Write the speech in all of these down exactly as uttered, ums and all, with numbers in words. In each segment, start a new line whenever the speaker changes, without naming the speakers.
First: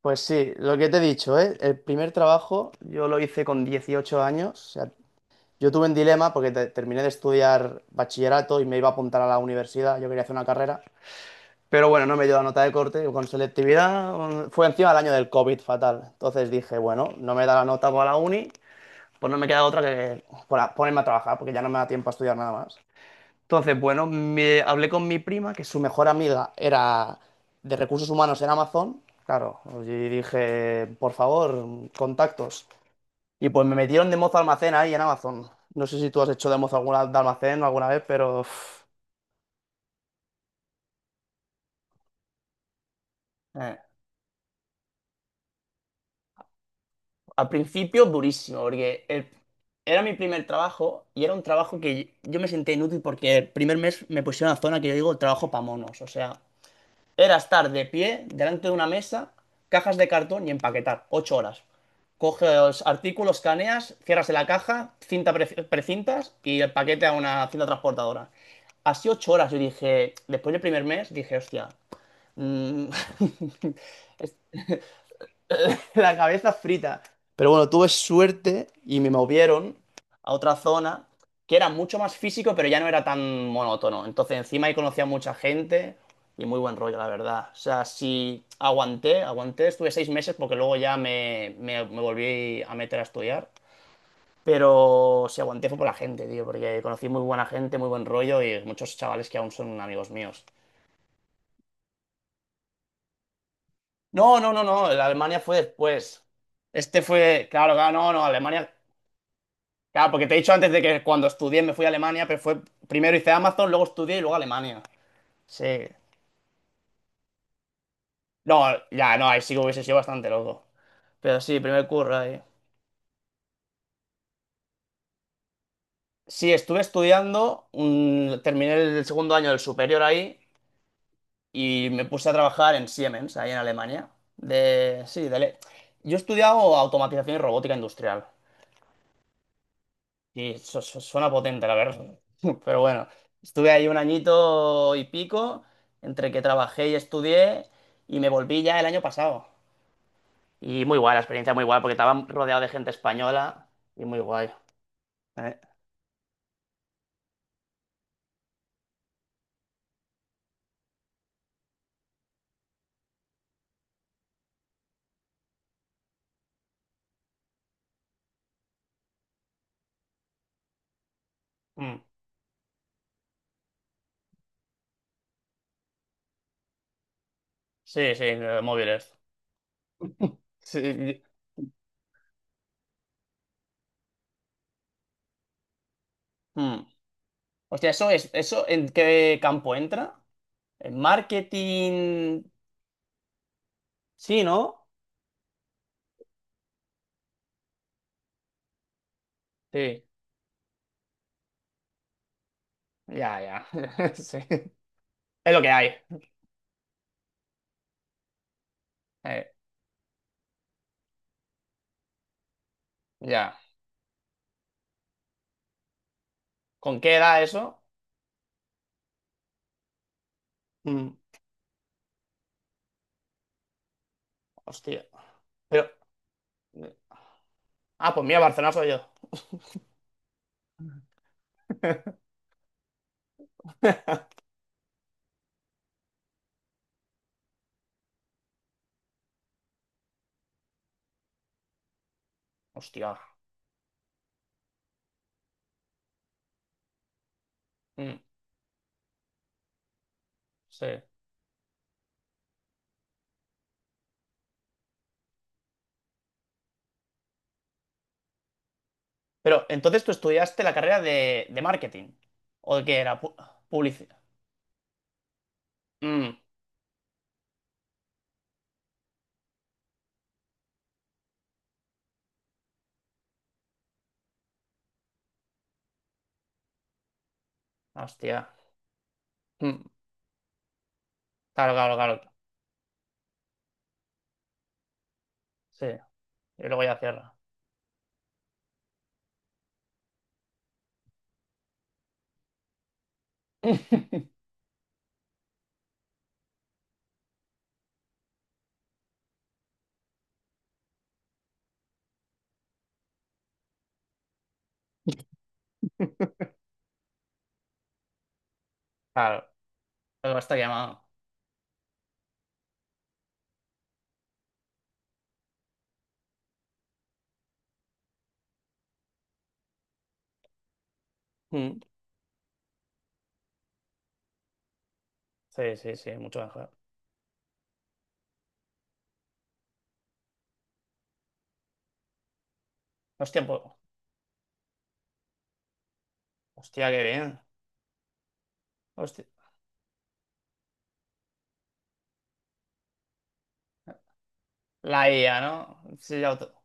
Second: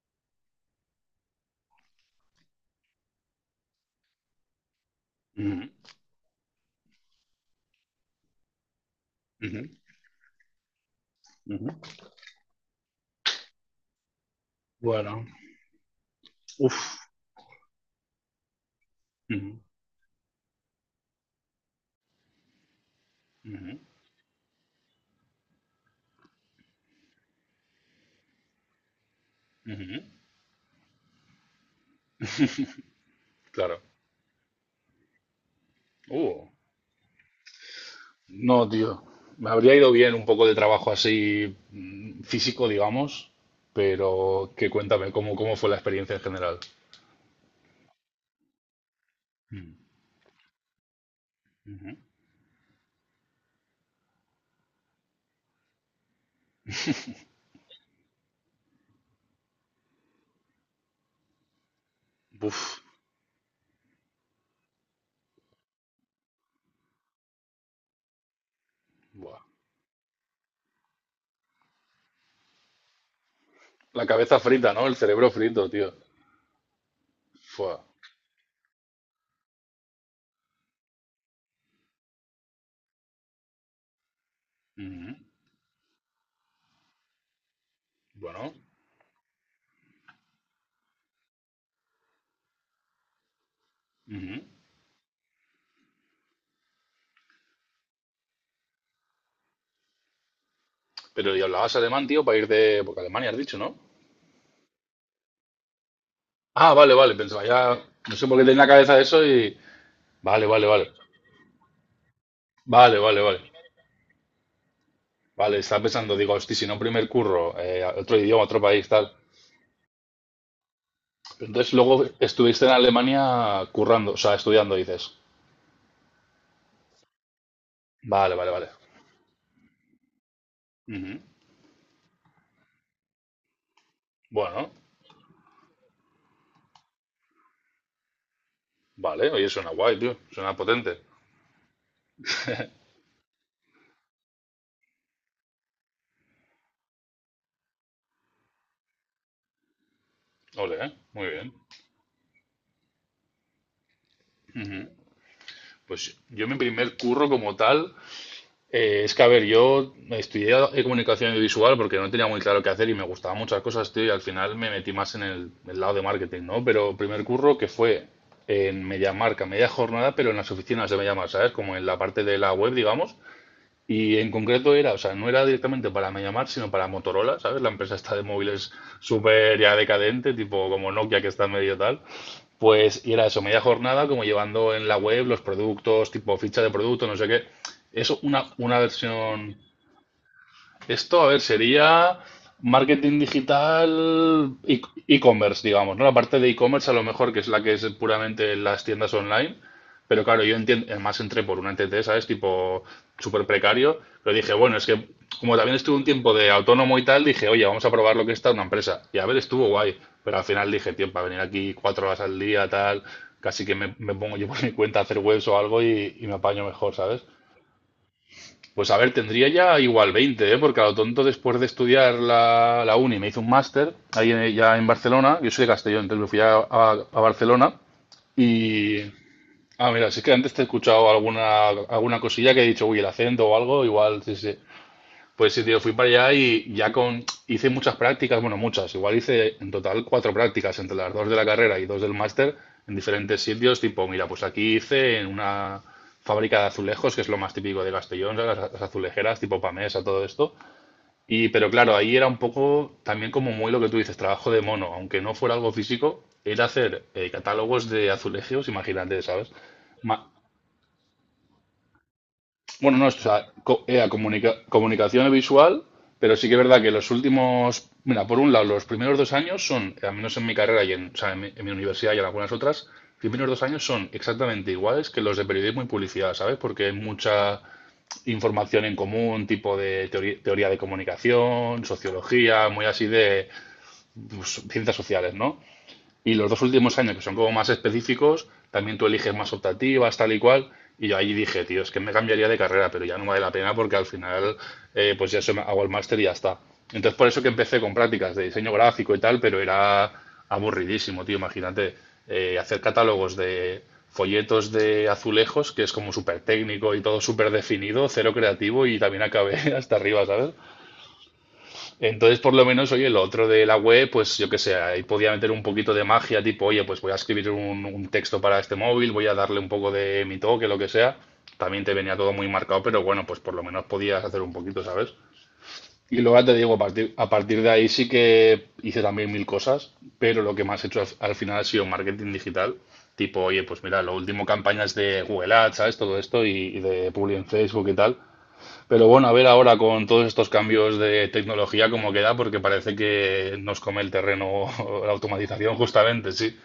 Pues sí, lo que te he dicho, ¿eh? El primer trabajo yo lo hice con dieciocho años. O sea,
Ujú,
yo tuve un dilema porque te- terminé de estudiar bachillerato y me iba a apuntar a la
ujú,
universidad. Yo quería hacer una carrera.
ujú.
Pero bueno, no me dio la nota de corte con selectividad. un- Fue encima del año
Bueno,
del COVID fatal. Entonces dije,
uff.
bueno, no me da la nota para la uni, pues no me
Ujú,
queda otra que por- ponerme a trabajar porque ya no me da tiempo a estudiar nada más.
ujú,
Entonces, bueno, me, hablé con mi prima, que su mejor amiga era de recursos humanos en Amazon. Claro,
ujú.
y dije, por favor, contactos. Y pues me
Claro.
metieron de mozo almacén ahí en Amazon. No sé si tú has
Uh,
hecho de mozo alguna, de almacén alguna vez, pero
no,
uf,
tío. Me habría ido bien un poco de trabajo así mm, físico, digamos,
eh,
pero que cuéntame cómo, cómo fue la experiencia en general.
al principio durísimo, porque el-
Mm,
era mi primer trabajo y era un trabajo
ujú.
que yo me senté inútil porque el primer mes me pusieron a la zona que yo digo trabajo para monos. O sea, era estar de pie delante de una mesa, cajas de cartón y empaquetar. Ocho horas. Coges
Uf,
los artículos, caneas, cierras en la caja, cinta pre- precintas y el paquete a una cinta transportadora. Así ocho
buah.
horas. Yo dije, después del primer mes, dije, hostia, mm,
La cabeza frita, ¿no? El cerebro frito, tío.
la cabeza frita. Pero bueno,
Fua.
tuve suerte y me movieron a otra zona que era mucho más físico, pero ya no era tan monótono. Entonces, encima ahí conocía a
Ujú.
mucha gente y muy buen rollo, la verdad. O sea, sí
Bueno.
aguanté, aguanté, estuve seis meses porque luego ya me, me- me volví a meter a estudiar.
Ujú.
Pero si aguanté fue por la gente, tío, porque conocí muy buena gente, muy buen rollo y muchos chavales que aún son amigos míos.
Pero y hablabas alemán, tío, para ir de... Porque Alemania has dicho, ¿no?
No, no, no, no, la Alemania fue después.
Ah, vale,
Este
vale. Pensaba
fue, claro,
ya...
claro, no,
No
no,
sé por qué tenía en la
Alemania.
cabeza eso y...
Claro, porque te he
Vale,
dicho
vale,
antes de
vale.
que cuando estudié me fui a Alemania, pero fue
Vale,
primero
vale,
hice
vale.
Amazon, luego estudié y luego Alemania.
Vale,
Sí.
estaba pensando, digo, hosti, si no, primer curro, eh, otro idioma,
No,
otro país, tal.
ya, no, ahí sí que hubiese sido bastante loco. Pero sí,
Entonces
primer
luego
curro ahí.
estuviste en Alemania currando, o sea, estudiando, dices.
Sí, estuve estudiando,
Vale,
un-
vale, vale.
terminé el segundo año del superior ahí
Ujú.
y me puse a trabajar en Siemens, ahí en Alemania.
Bueno,
De, sí, de, le- yo he estudiado automatización y robótica industrial.
vale, oye, suena guay, tío, suena
Y su-
potente.
su- suena potente, la verdad. Pero bueno, estuve ahí un añito y pico, entre que trabajé y estudié, y me volví ya el año pasado.
Ole,
Y
¿eh?
muy guay, la
Muy bien.
experiencia muy guay, porque estaba rodeado de gente española y muy guay. Eh,
Pues yo mi primer curro como tal, Eh, es que, a ver, yo estudié eh, comunicación visual porque no tenía muy claro qué hacer y me gustaban muchas cosas, tío, y al final me metí más en el, el lado de marketing, ¿no? Pero primer curro que fue en media marca, media jornada, pero en las oficinas de media marca, ¿sabes? Como en la
mm.
parte de la web, digamos. Y en concreto era, o sea, no era directamente para Mediamar, sino para Motorola, ¿sabes? La empresa
Sí,
esta de
sí, de
móviles
móviles.
súper ya decadente, tipo como Nokia
Sí.
que está medio tal. Pues y era eso, media jornada, como llevando en la web los productos, tipo ficha de
Mm.
producto, no sé qué.
Hostia, ¿eso
Eso,
es,
una,
eso
una
en qué
versión
campo entra? ¿En
esto, a ver, sería
marketing?
marketing
Sí,
digital, e-
¿no?
e-commerce, digamos, ¿no? La parte de e-commerce a lo mejor que es la que es puramente las tiendas online,
Sí.
pero claro, yo entiendo, además entré por una N T T, ¿sabes? Tipo
Ya,
súper
ya.
precario, pero
Sí.
dije, bueno, es que
Es
como
lo que
también
hay.
estuve un tiempo de autónomo y tal, dije, oye, vamos a probar lo que está una empresa. Y a ver,
Eh,
estuvo guay, pero al final dije, tío, para venir aquí cuatro horas al día, tal,
ya.
casi que me, me pongo yo por mi cuenta a hacer webs o algo y, y me apaño mejor,
¿Con qué
¿sabes?
edad eso?
Pues a ver, tendría ya igual veinte, ¿eh? Porque a lo tonto después de estudiar la, la uni me hice un máster ahí en- ya en
Hostia.
Barcelona. Yo soy de
Pero.
Castellón, entonces me fui a, a- a Barcelona
Ah, pues mira, Barcelona soy
y...
yo.
Ah, mira, sí que antes te he escuchado alguna, alguna cosilla que he dicho, uy, el acento o algo, igual, sí, sí. Pues sí, tío, fui para allá y ya con hice muchas prácticas, bueno, muchas, igual hice en total cuatro prácticas entre las dos de la carrera y dos del máster en
Hostia.
diferentes sitios, tipo, mira, pues aquí hice en una fábrica de azulejos, que es lo más típico de
Mm,
Castellón, ¿sabes? las, las azulejeras, tipo Pamesa, todo esto.
sí.
Y pero claro, ahí era un poco también como muy lo que tú dices, trabajo de mono, aunque no fuera algo físico, era hacer eh, catálogos de azulejos, imagínate, ¿sabes?
Pero entonces tú
Ma-
estudiaste la carrera de, de marketing. ¿O de qué
bueno, no, o
era?
sea, co- era
Publicidad.
comunica- comunicación visual, pero sí que es verdad que los últimos, mira, por un lado, los primeros dos años son, al menos en mi carrera y en, o sea, en mi, en mi universidad y en algunas otras, los primeros dos años son exactamente iguales que los de periodismo y publicidad, ¿sabes? Porque hay mucha
Hostia.
información en común, tipo
Mm,
de teori- teoría de
claro,
comunicación,
claro, claro.
sociología, muy así de pues, ciencias sociales, ¿no?
Sí.
Y los dos
Y luego ya
últimos años, que son
cierra.
como más específicos, también tú eliges más optativas, tal y cual. Y yo ahí dije, tío, es que me cambiaría de carrera, pero ya no vale la pena porque al final, eh, pues ya eso, hago el máster y ya está. Entonces, por eso que empecé con prácticas de diseño gráfico y tal, pero era aburridísimo, tío. Imagínate eh, hacer catálogos de folletos de azulejos, que es como súper técnico y todo súper definido, cero creativo y también
Claro.
acabé hasta arriba,
Luego
¿sabes?
está llamado.
Entonces, por lo menos, oye, lo otro de la web, pues yo qué sé, ahí podía meter un poquito de magia, tipo, oye, pues voy a escribir un, un texto para este móvil, voy a darle un poco de mi toque, lo que sea.
Mm,
También te venía todo muy marcado, pero bueno, pues por lo menos podías hacer un poquito, ¿sabes?
sí, sí, sí.
Y luego
Mucho
ya te
mejor.
digo, a partir, a partir de ahí sí que hice también mil cosas, pero lo que más he hecho al, al final ha sido marketing digital, tipo,
Hostia, pues-
oye, pues mira, lo último campañas de Google Ads, ¿sabes? Todo esto y, y
Hostia, qué
de Publi
bien.
en Facebook y tal. Pero
Hostia.
bueno, a ver ahora con todos estos cambios de tecnología cómo queda, porque parece que nos come el terreno
La
la
I A,
automatización
¿no? Sí,
justamente,
auto-
sí.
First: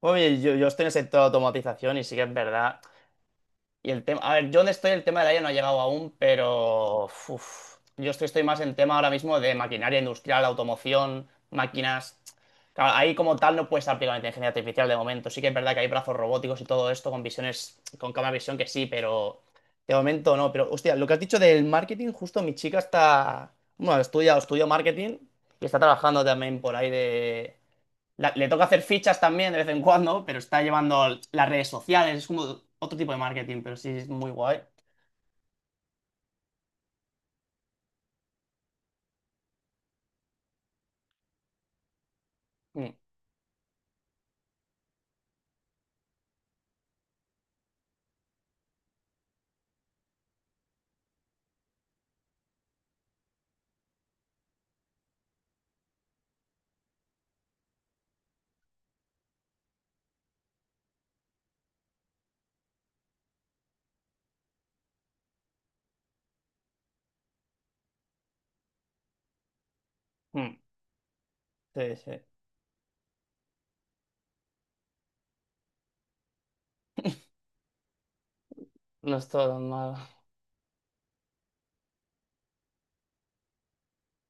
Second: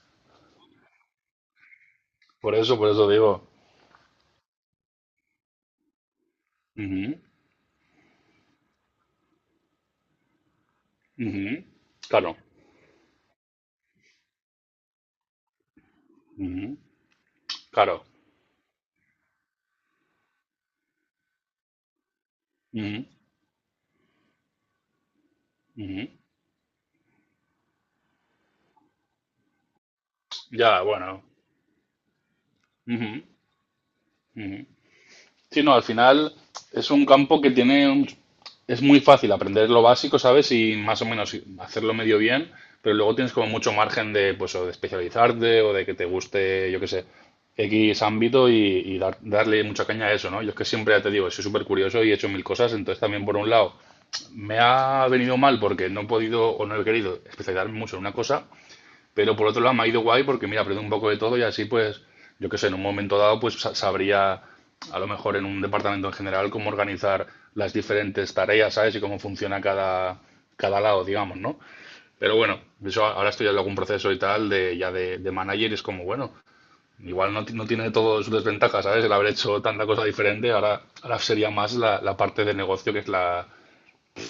Oye, yo, yo estoy en el sector de automatización y sí que es
Por eso,
verdad.
por eso digo.
Y el tema, a ver, yo donde estoy el tema del aire no ha llegado aún, pero
Ujú,
uf, yo estoy, estoy más en tema ahora mismo de maquinaria industrial, automoción,
ujú.
máquinas.
Claro.
Claro, ahí como tal no puedes aplicar la inteligencia artificial de momento. Sí que es verdad que hay brazos robóticos y
Ujú,
todo esto con visiones,
claro.
con cámara de visión que sí, pero de momento no. Pero hostia, lo que has dicho del marketing, justo mi chica
Ujú,
está, bueno, estudia, estudió marketing y está
ujú.
trabajando también por ahí de la- le toca hacer fichas también de vez en cuando, pero está
Ya,
llevando
bueno.
las redes sociales, es como otro tipo de
Ujú.
marketing, pero sí es muy guay.
Sí, no, al final es un campo que tiene un- es muy fácil aprender lo básico, ¿sabes? Y más o menos hacerlo medio bien,
Mm,
pero luego tienes como mucho margen de, pues, o de especializarte o de que te guste, yo qué sé, X ámbito y, y dar- darle mucha caña a eso, ¿no? Yo es que siempre, ya te digo, soy súper curioso y he hecho mil cosas, entonces también por un lado me ha venido mal porque no he podido o no he querido especializarme mucho en una cosa, pero por otro lado me ha ido guay porque, mira, aprendo un poco de todo y así, pues, yo qué sé, en un momento dado, pues sa- sabría, a lo mejor en un departamento en general, cómo organizar las diferentes tareas, ¿sabes? Y cómo funciona cada,
mm.
cada lado, digamos, ¿no?
Sí, sí.
Pero bueno, eso a- ahora estoy en algún proceso y tal de ya de, de manager y es como, bueno, igual no, ti- no tiene todo sus desventajas, ¿sabes? El
No
haber
es todo
hecho
tan
tanta
malo.
cosa diferente, ahora, ahora sería más la, la parte de negocio que es la,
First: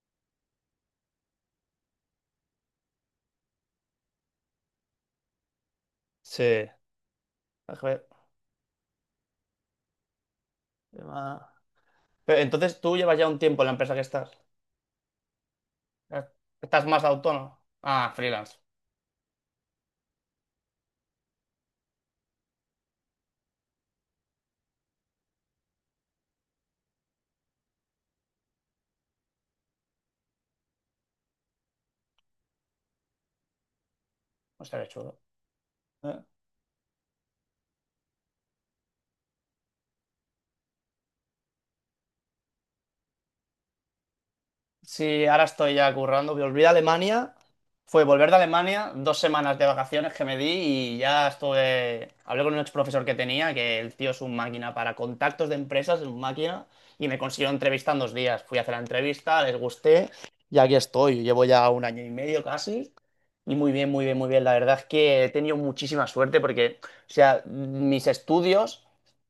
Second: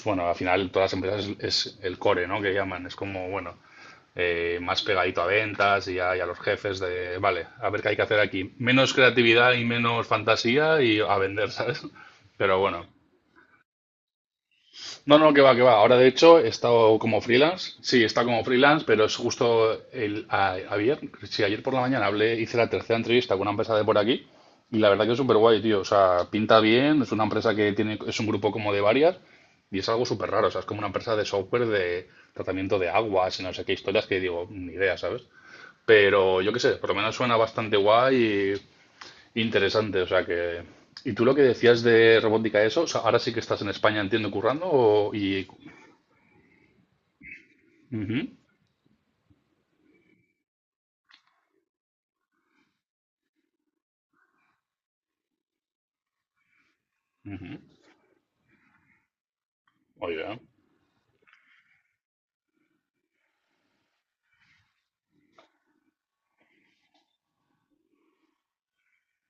bueno, al final todas las empresas es, es el core, ¿no? Que llaman, es como, bueno, eh, más pegadito a ventas y a, y a los
Sí.
jefes de, vale, a
A
ver qué hay que
ver,
hacer aquí. Menos creatividad y menos fantasía y
¿qué...?
a vender, ¿sabes?
Pero
Pero
entonces
bueno.
tú llevas ya un tiempo en la empresa que estás.
No, no, que va, que va. Ahora, de hecho, he
Estás
estado
más
como
autónomo.
freelance. Sí,
Ah,
está como
freelance.
freelance, pero es justo el, a- ayer, sí, ayer por la mañana hablé, hice la tercera entrevista con una empresa de por aquí y la verdad que es súper guay, tío. O sea, pinta bien, es una empresa que tiene, es un grupo como de varias y es algo súper raro. O sea, es como una empresa de software de tratamiento de aguas y no sé qué historias que digo,
O
ni
sea, qué
idea,
chulo.
¿sabes? Pero yo qué sé, por lo menos suena bastante guay y interesante. O sea que. ¿Y tú lo que decías de robótica, eso? O sea, ahora sí que estás en España, entiendo, currando o-
Sí, ahora
y.
estoy ya currando. Volví de Alemania. Fue
Ujú,
volver de Alemania, dos semanas de vacaciones que me di y ya estuve. Hablé con un ex profesor que tenía, que el tío es un máquina para contactos de empresas, es un máquina, y me consiguió
ujú.
entrevista en dos días. Fui a hacer la entrevista, les gusté
Muy bien.
y aquí estoy. Llevo ya un año y medio casi. Y muy bien, muy bien, muy bien. La verdad es que he tenido muchísima suerte porque, o sea, mis estudios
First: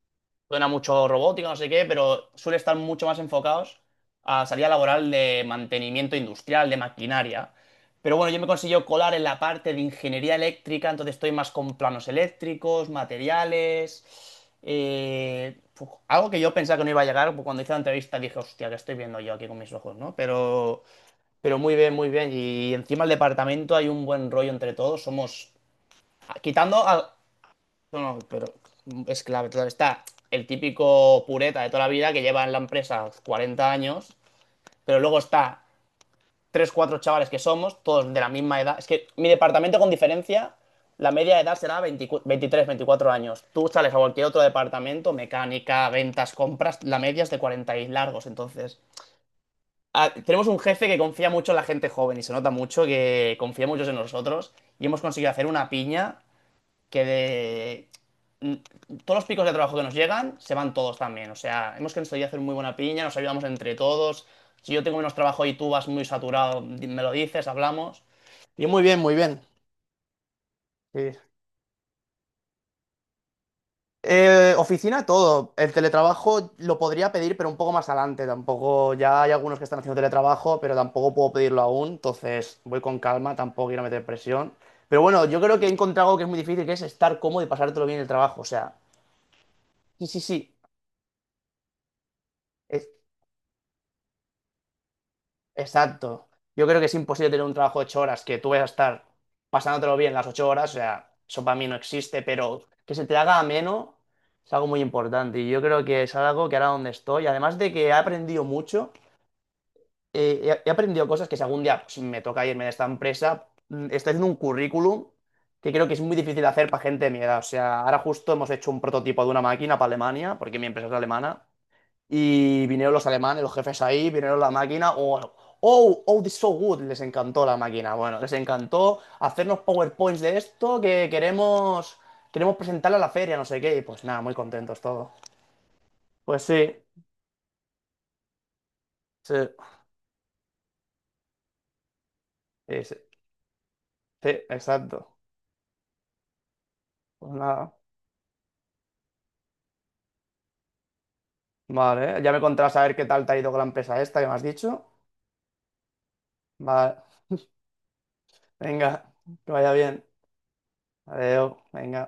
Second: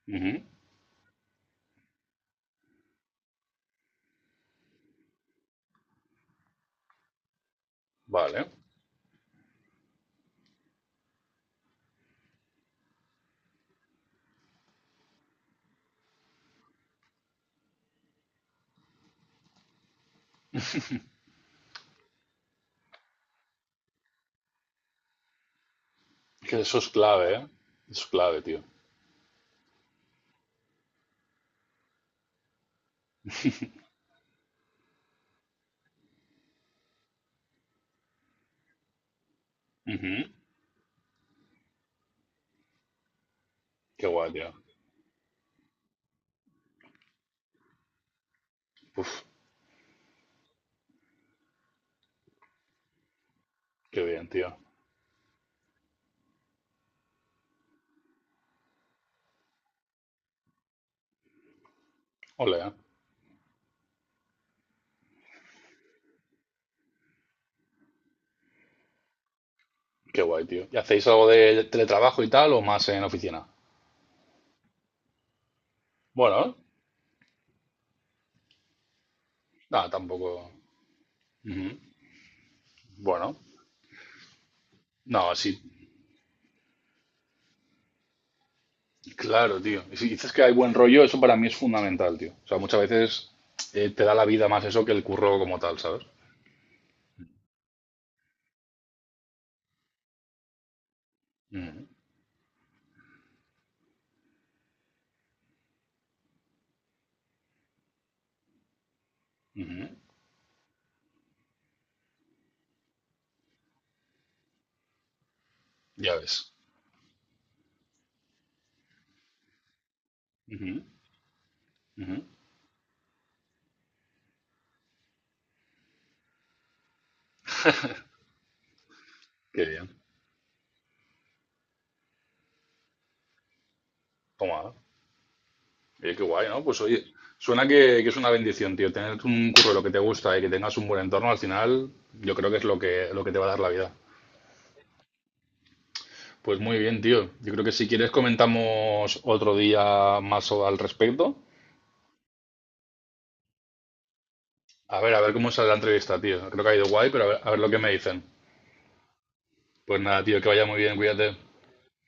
Ujú.
suena mucho robótica, no sé qué, pero suele estar mucho más enfocados a salida laboral de mantenimiento industrial, de maquinaria. Pero bueno, yo me
Vale.
consiguió colar en la parte de ingeniería eléctrica, entonces estoy más con planos eléctricos, materiales. Eh, fu- algo que yo pensaba que no iba a llegar, pues cuando hice la entrevista dije, hostia, que estoy viendo yo aquí con mis ojos, ¿no? Pero, pero muy bien, muy bien. Y encima el departamento hay un buen rollo entre todos. Somos,
Que
quitando
eso es
a-
clave, ¿eh?
no,
Eso es
no,
clave,
pero
tío.
es clave. Entonces está el típico pureta de toda la vida que lleva en la empresa cuarenta años, pero luego está tres, cuatro chavales que somos, todos de la misma edad. Es que mi departamento con
Ujú.
diferencia, la media de edad será veinte veintitrés veinticuatro años. Tú sales a
Qué
cualquier
guay,
otro
tío.
departamento, mecánica, ventas, compras, la media es de cuarenta y largos. Entonces,
Uf,
ah, tenemos un jefe que confía mucho en la gente joven y se nota mucho que confía mucho en
qué bien,
nosotros
tío.
y hemos conseguido hacer una piña que de... Todos los picos de trabajo que nos llegan se van todos también. O sea, hemos conseguido hacer muy
Ole, ¿eh?
buena piña, nos ayudamos entre todos. Si yo tengo menos trabajo y tú vas muy saturado, di- me lo dices, hablamos. Y muy bien, muy bien.
Qué guay, tío. ¿Y hacéis
Sí.
algo de teletrabajo y tal o más en oficina?
Eh, oficina, todo. El teletrabajo
Bueno,
lo podría pedir, pero un poco más adelante. Tampoco, ya hay algunos que están
nada,
haciendo
tampoco.
teletrabajo, pero tampoco puedo pedirlo
Ujú.
aún. Entonces voy con calma,
Bueno,
tampoco quiero meter presión. Pero bueno,
no,
yo creo
sí.
que he encontrado algo que es muy difícil, que es estar cómodo y pasártelo bien en el trabajo. O sea,
Claro, tío. Y
sí,
si
sí,
dices que
sí.
hay buen rollo, eso para mí es fundamental, tío. O sea, muchas
Es-
veces eh, te da la vida más eso que el curro como tal, ¿sabes?
Exacto. Yo creo que es imposible tener un trabajo de ocho horas que tú vayas a estar pasándotelo bien las ocho horas. O sea, eso para mí no
Ujú,
existe, pero que se te haga ameno es algo muy importante. Y yo creo que es algo que ahora donde estoy, además de que he aprendido mucho,
ujú.
eh, he he aprendido cosas que si algún día pues, me toca irme de esta empresa, mm, estoy haciendo un currículum que creo que es muy
Ya
difícil de
ves.
hacer para gente de mi edad. O sea, ahora justo hemos hecho un prototipo de una máquina para Alemania, porque mi
Ujú,
empresa es alemana.
ujú.
Y vinieron los alemanes, los jefes ahí, vinieron la máquina. Oh, oh, oh, this is so good. Les encantó la máquina. Bueno, les encantó hacernos
Qué bien.
PowerPoints de esto que queremos, queremos, presentarla a la feria, no sé qué. Y pues nada, muy
Toma.
contentos todos.
Oye, qué
Pues
guay, ¿no?
sí,
Pues oye, suena que, que es una bendición, tío. Tener
sí,
un curro de lo que te gusta y que tengas un buen entorno, al final, yo creo que es lo
sí, sí,
que, lo que te va a dar la vida.
sí, exacto.
Pues muy bien, tío.
Pues
Yo creo
nada.
que si quieres comentamos otro día más o- al respecto.
Vale, ya me contarás a ver qué tal te ha ido con la empresa esta que me has dicho.
A ver, a ver cómo sale la entrevista, tío. Creo que ha ido
Vale,
guay, pero a ver, a ver lo que me dicen.
venga, que vaya
Pues
bien.
nada, tío, que vaya muy bien, cuídate.
Adiós, venga.